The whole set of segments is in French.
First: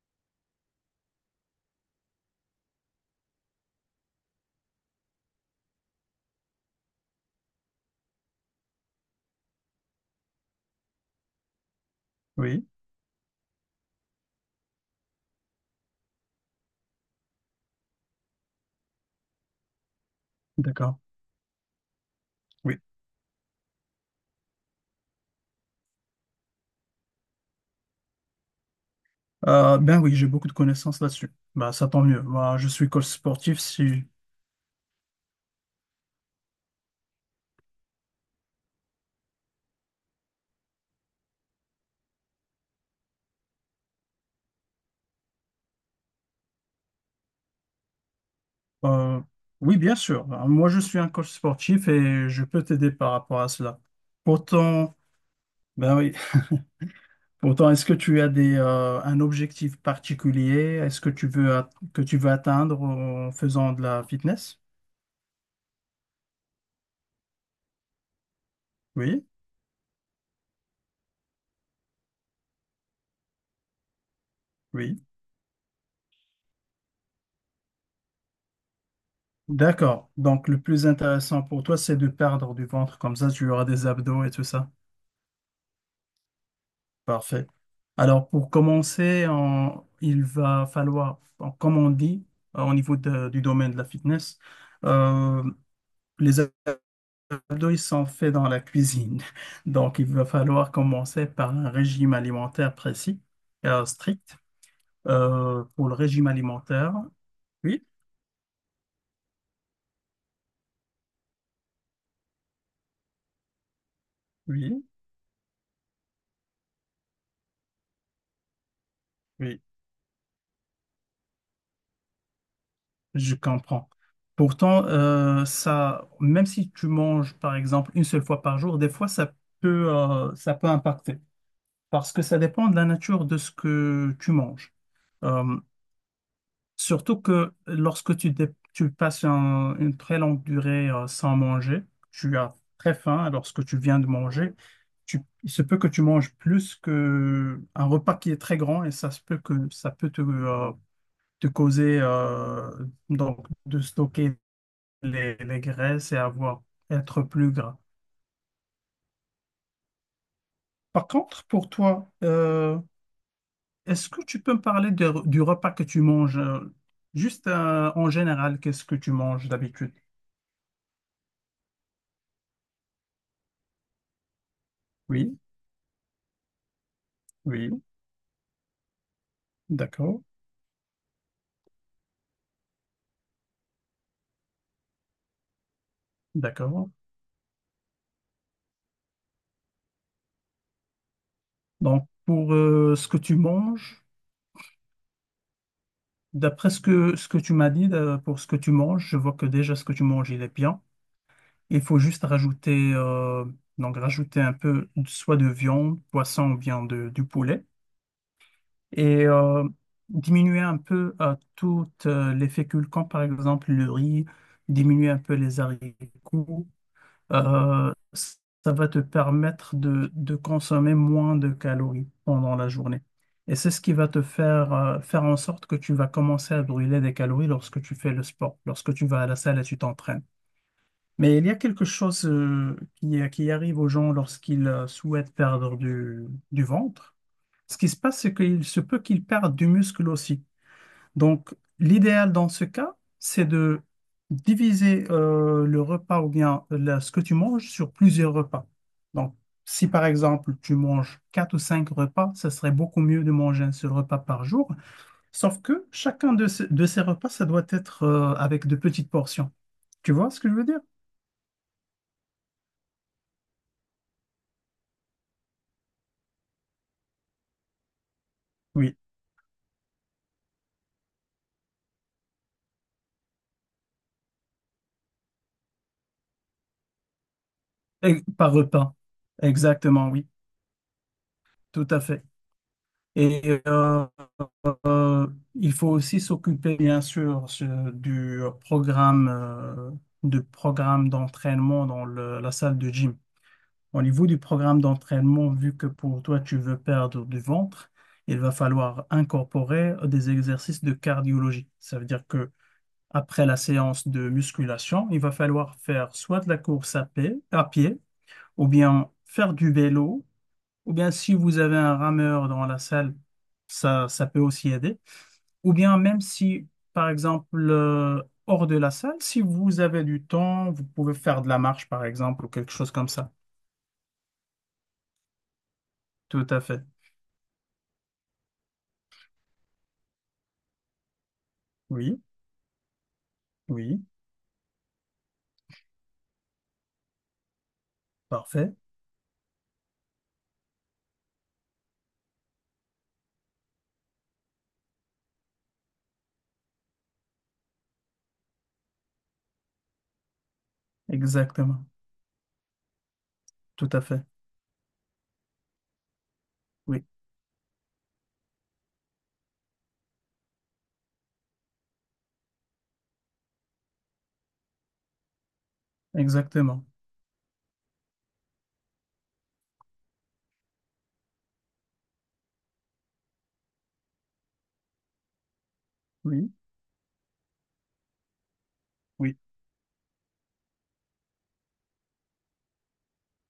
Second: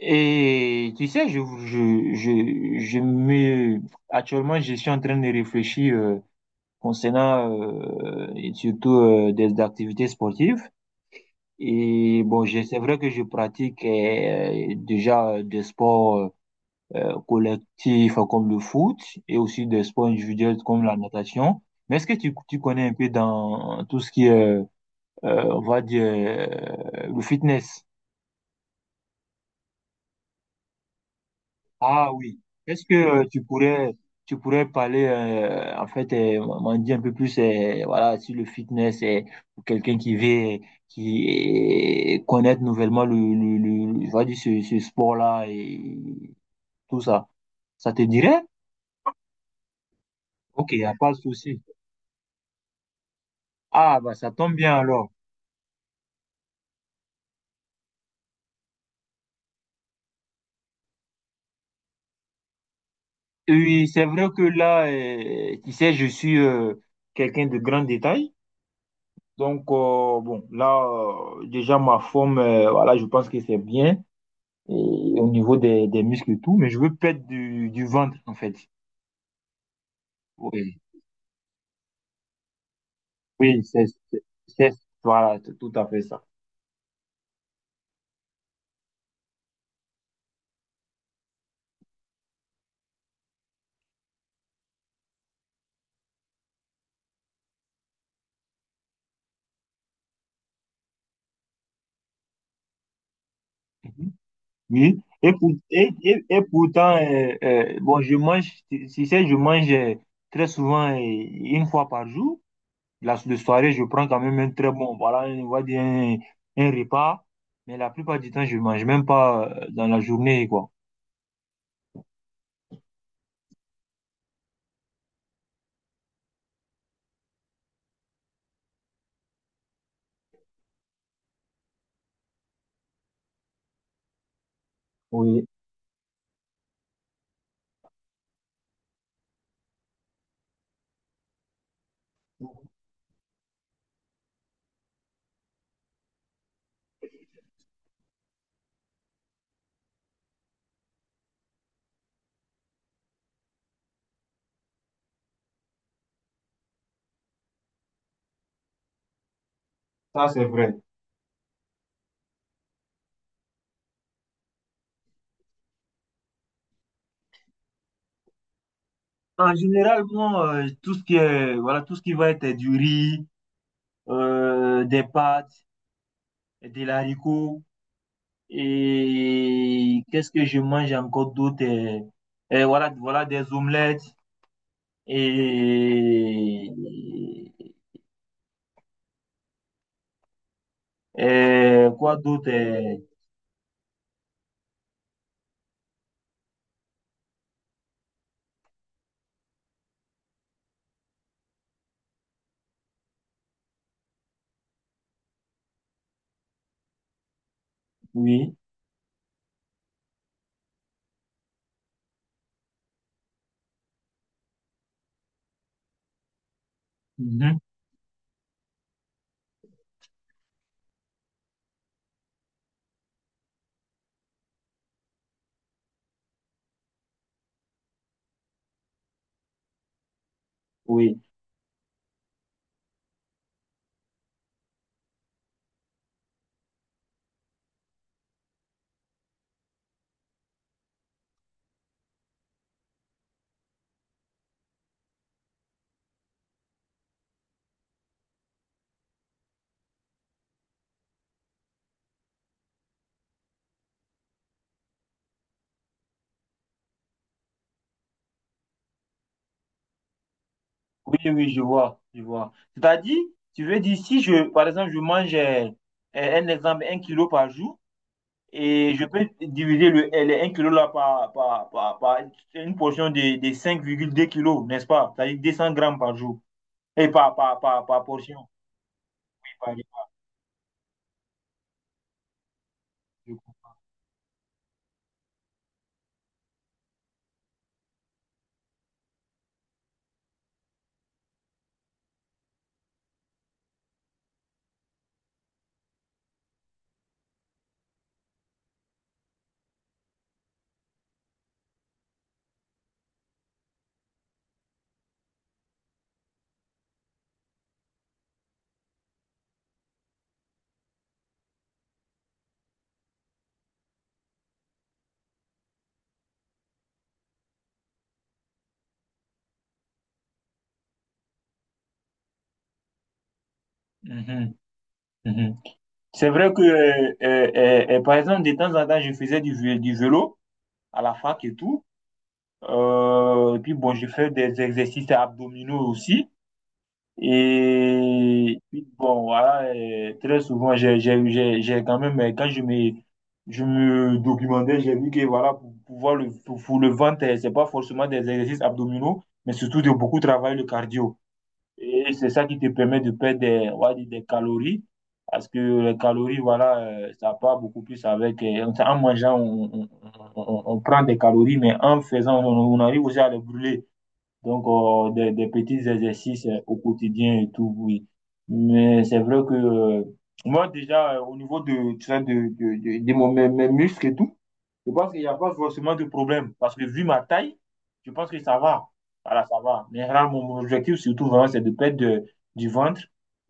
Et tu sais, je me... Actuellement, je suis en train de réfléchir concernant et surtout des activités sportives. Et bon, Oui, c'est vrai que je pratique déjà des sports collectifs comme le foot et aussi des sports individuels comme d'accord. la natation. Mais est-ce que tu Oui. connais un peu dans tout ce qui est, euh, on va dire, le fitness? Ben oui, j'ai beaucoup de connaissances là-dessus. Ben, ça tant Ah mieux. oui. Moi, je Est-ce suis que coach tu sportif. pourrais, Si... tu pourrais parler, en fait, m'en dire un peu plus, voilà, sur le fitness, pour quelqu'un qui veut, qui connaître nouvellement on va dire ce sport-là et tout ça. Ça te dirait? euh, Oui, bien sûr. Ben, moi, Ok, je y a suis un pas de coach souci. sportif et je peux t'aider par rapport à cela. Ah, bah, ça tombe bien Pourtant, alors. ben oui. Pourtant, est-ce que tu as des, un objectif particulier? Est-ce que tu veux que tu veux atteindre en faisant de Oui, la c'est vrai que fitness? là, tu sais, je suis quelqu'un de grand détail. Oui, Donc, bon, là, déjà, ma forme, voilà, je pense que c'est bien, oui. et au niveau des muscles et tout, mais je veux perdre du ventre, en fait. D'accord. Donc, le Oui, plus intéressant pour toi, c'est de perdre du ventre. Comme ça, tu oui, auras c'est, des c'est, abdos et tout ça. c'est- voilà, c'est tout à fait ça. Parfait. Alors, pour commencer, il va falloir, bon, comme on dit, au niveau du domaine de la fitness, euh, les abdos, ils sont faits dans la cuisine. Donc, il va falloir commencer par un régime alimentaire précis, Mhm. strict. Oui, et, pour- Pour et, le et, régime et alimentaire, pourtant, oui, bon, je mange, tu sais, je mange très souvent, une fois par jour. Le soirée, je prends quand même un très oui, bon, voilà, on va dire un repas, mais la plupart du temps, je mange même pas oui. Dans la journée, quoi. Je comprends. Pourtant, ça, même si tu manges, par exemple, une seule fois par jour, des fois, ça peut impacter. Parce que ça dépend de la nature de ce que tu manges. Oui, Euh, Surtout que lorsque tu passes une très longue durée, sans manger, tu as très faim lorsque tu viens de manger. Il se peut que tu manges plus que un repas qui est très grand et ça se peut que ça peut te, te causer donc de stocker les graisses et avoir, être plus gras. ça c'est vrai. Par contre, pour toi, est-ce que tu peux me parler du repas que tu manges? Juste en général, qu'est-ce que tu manges En d'habitude? général, bon, tout ce qui est, voilà, tout ce qui va être du riz, des Oui, pâtes, des haricots, oui, et d'accord, qu'est-ce que je mange encore d'autre? Voilà, des omelettes, et, d'accord. Donc, quoi d'autre? pour ce que tu manges, d'après ce que tu m'as dit, pour ce que tu manges, je vois que déjà ce que tu manges, il est bien. Il faut juste rajouter, donc rajouter un peu soit de viande, poisson ou bien de, du poulet. Oui, Et diminuer un peu toutes les féculents, par exemple le riz, diminuer un peu les haricots, mhm, ça va te permettre de consommer moins de calories pendant la journée. Et c'est ce qui va te faire faire en sorte que tu vas commencer à brûler des calories lorsque tu fais le sport, lorsque tu vas à la salle et tu t'entraînes. oui, Mais il y a quelque chose qui arrive aux gens lorsqu'ils souhaitent perdre du ventre. Ce qui se passe, c'est qu'il se peut qu'il perde du muscle aussi. Donc, l'idéal dans ce cas, c'est de diviser le repas ou bien ce que tu manges sur plusieurs repas. Donc, si par exemple tu manges quatre ou cinq repas, ce serait beaucoup mieux de manger un seul repas par jour. Sauf que chacun de, de ces repas, ça doit être avec de petites portions. Tu vois ce que je veux dire? Oui, je vois, C'est-à-dire, tu veux dire, si je, par exemple, je mange, un exemple, un kilo par jour. Et Oui. je peux diviser les un kilo là par une portion de cinq virgule deux kilos, n'est-ce pas? C'est-à-dire 200 grammes par jour. Et par, par, par, par Et portion. par repas. par- Exactement, oui. Tout à fait. Et Euh, il faut aussi s'occuper, bien sûr, programme, euh, du programme d'entraînement dans la salle de gym. Au niveau du programme d'entraînement, vu que pour toi, tu veux perdre du ventre, il va falloir incorporer des exercices de cardiologie. Ça veut dire que après la séance de musculation, il va falloir faire soit de la course à pied, ou bien faire du vélo, ou bien si vous avez un rameur dans la salle, ça peut aussi aider. Ou bien même si, par exemple, hors de la salle, si vous avez du temps, vous pouvez faire de la marche, par exemple, ou quelque chose comme ça. Mhm, mhm. C'est Tout vrai à que, fait. Par exemple, de temps en temps, je faisais du vélo à la fac et tout. Oui, Et puis, bon, oui, je fais des exercices abdominaux aussi. Et parfait. puis, bon, voilà, très souvent, j'ai quand même, je me documentais, j'ai vu que, voilà, pour le ventre, c'est pas forcément des exercices abdominaux, mais surtout de beaucoup travailler le cardio. Exactement. Et c'est ça qui te permet de perdre des, on Tout va à dire fait. des calories, parce que les calories, voilà, Oui, ça part beaucoup plus avec, en en mangeant, on prend des calories, mais en faisant, on arrive aussi à les brûler. Donc, des petits exercices au exactement. quotidien et tout, oui. Mais c'est vrai que moi, déjà, au niveau de, tu sais, mes muscles et tout, je pense qu'il n'y a pas forcément de problème Oui, parce que vu ma taille, je pense que ça va. oui, Voilà, ça va. Mais là, mon objectif, surtout, vraiment, c'est de du ventre.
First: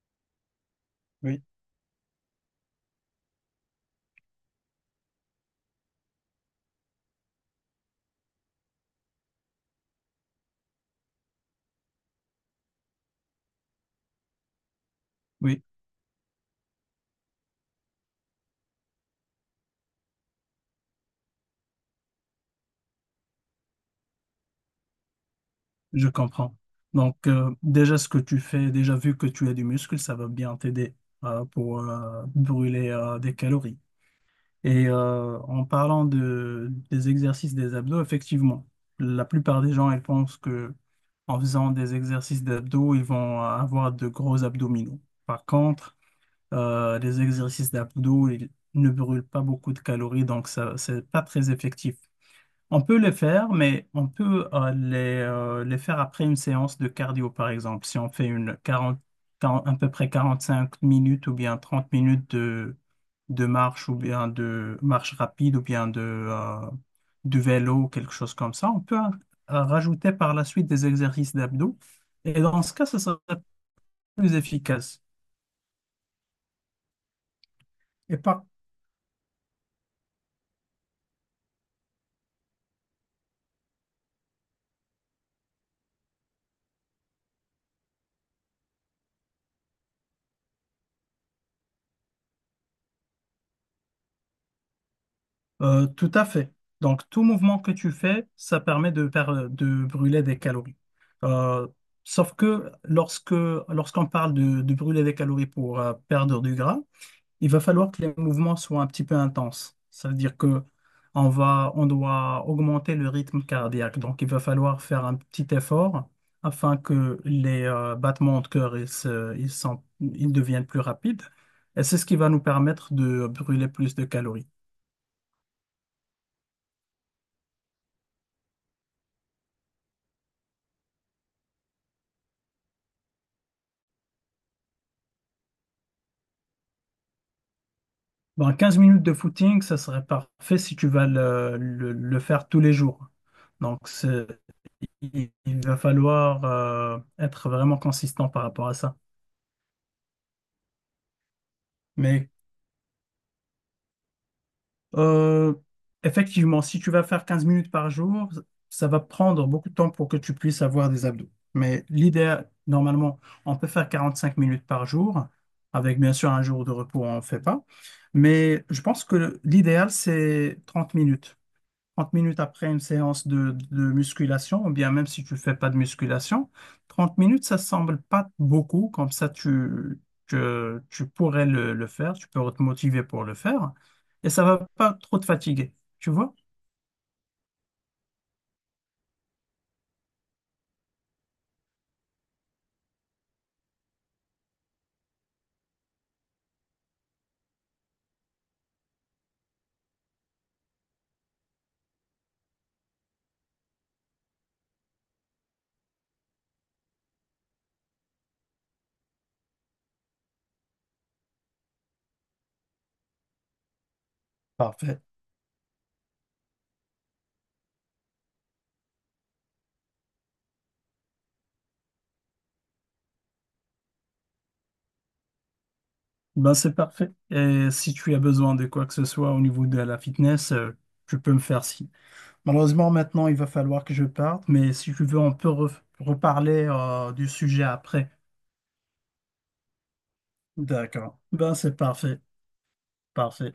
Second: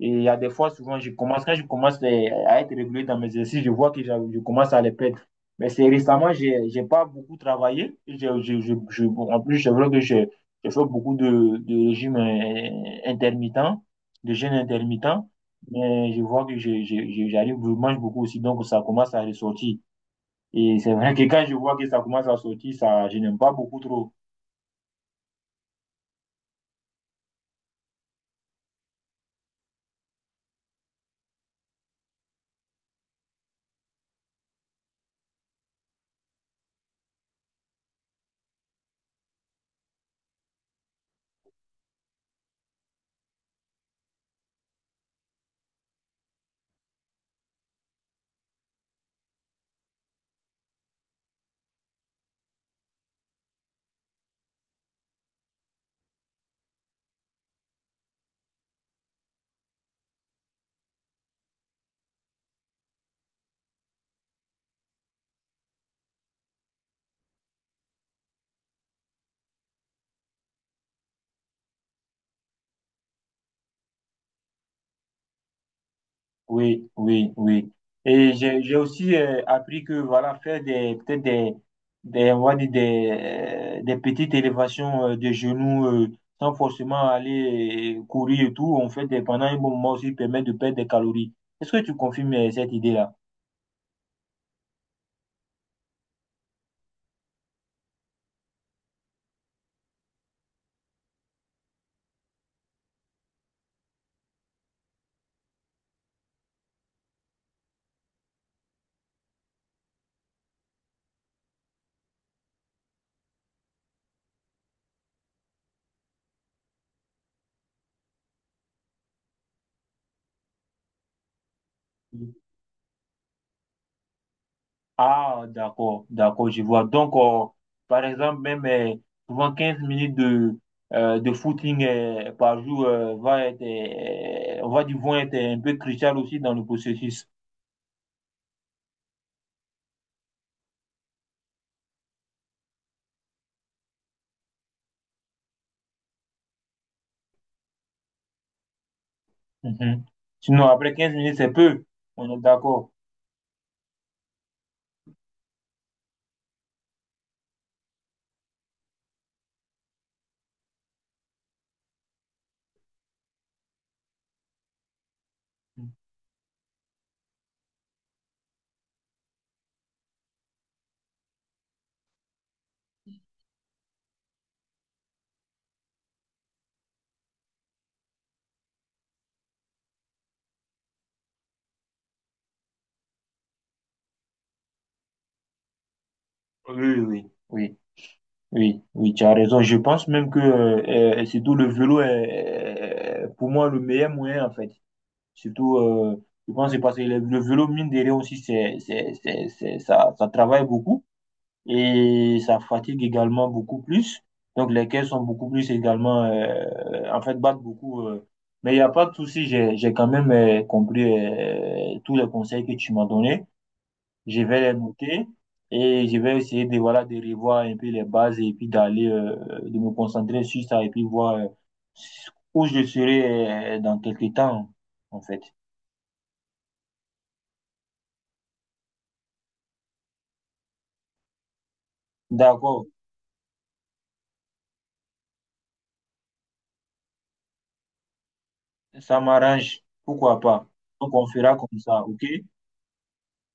Et il y a des fois, souvent, oui, quand je commence à être régulier dans mes exercices, je vois que je commence à les perdre. Mais c'est récemment, j'ai pas beaucoup travaillé. Je, je, Bon, en plus, c'est vrai que j'ai fait beaucoup de régimes intermittents, de jeûnes intermittents. oui, Mais je vois que j'arrive, je mange beaucoup aussi, donc ça commence à ressortir. Et c'est vrai que quand je vois que ça commence à sortir, ça, je n'aime pas beaucoup trop. je comprends. Donc, déjà ce que tu fais, déjà vu que tu as du muscle, ça va bien t'aider pour brûler des calories. Et en parlant de, des exercices des abdos, effectivement, la plupart des gens, ils pensent que en faisant des exercices d'abdos, ils vont avoir de gros abdominaux. Par contre, les exercices d'abdos, ils ne brûlent pas beaucoup de calories, donc ça, c'est pas très effectif. On peut les faire, mais on peut les faire après une séance de cardio, par exemple. Si on fait une 40, 40 à peu près 45 minutes ou bien 30 minutes de marche ou bien de marche rapide ou bien de vélo, quelque chose comme ça, on peut rajouter par la suite des exercices d'abdos. Et dans ce cas, ce serait plus efficace. Oui, oui, oui. Et Et par j'ai aussi appris que voilà, faire des, peut-être des, on va dire des petites élévations de genoux sans forcément aller courir et tout, pendant un bon moment aussi permet de perdre des calories. Est-ce que tu confirmes cette idée-là? Tout à fait. Donc, tout mouvement que tu fais, ça permet de, de brûler des calories. Euh, Sauf que lorsqu'on parle de brûler des calories pour perdre du gras, il va falloir que les mouvements soient un petit peu intenses. Ça veut dire que on va, on doit augmenter le rythme cardiaque. Donc, il va falloir faire un petit effort afin que les battements de cœur ils, se- ils sont- ils deviennent plus rapides. Et c'est ce qui va nous permettre de brûler plus de calories. Ah, d'accord, d'accord, je vois. Donc, par exemple, même souvent 15 minutes de footing par jour on va dire, vont être un peu crucial aussi dans le processus. Bon, quinze minutes de footing, ça serait parfait si tu vas le faire tous les jours. Donc, il va falloir être vraiment consistant par rapport à ça. Mhm. Sinon, après 15 minutes, c'est peu. Mais On est d'accord. Euh, effectivement, si tu vas faire 15 minutes par jour, ça va prendre beaucoup de temps pour que tu puisses avoir des abdos. Mais l'idéal, normalement, on peut faire 45 minutes par jour, Oui, avec bien sûr un jour de repos, on ne fait pas. Mais je pense que l'idéal, c'est 30 minutes. 30 minutes après une séance de musculation, ou bien même si tu fais pas de musculation, 30 minutes, ça semble pas beaucoup, comme ça tu, que tu pourrais le faire, tu peux te motiver pour le faire, et ça va pas trop te fatiguer, tu vois? oui, oui, oui, tu as raison. Je pense même que surtout le vélo est, pour moi, le meilleur moyen, en fait. Surtout, je pense que c'est parce que le vélo, mine de rien aussi, ça travaille beaucoup et ça fatigue également beaucoup plus. Donc, les caisses sont beaucoup plus également, en fait, battent beaucoup. Mais il n'y a pas de souci, j'ai quand même compris tous les conseils que tu m'as donnés. Je vais les Parfait. noter et je vais essayer de, voilà, de revoir un peu les bases et puis d'aller, de me concentrer sur ça et puis voir où je serai dans quelques temps, en fait. Ben c'est parfait. Et si tu as besoin de quoi que ce soit au niveau de la fitness, tu peux me faire signe. D'accord, Malheureusement, maintenant, il va falloir que je parte, mais si tu veux, on peut reparler du sujet après. ça m'arrange. Pourquoi pas? Donc, D'accord. on Ben fera c'est comme ça, parfait. OK? Parfait.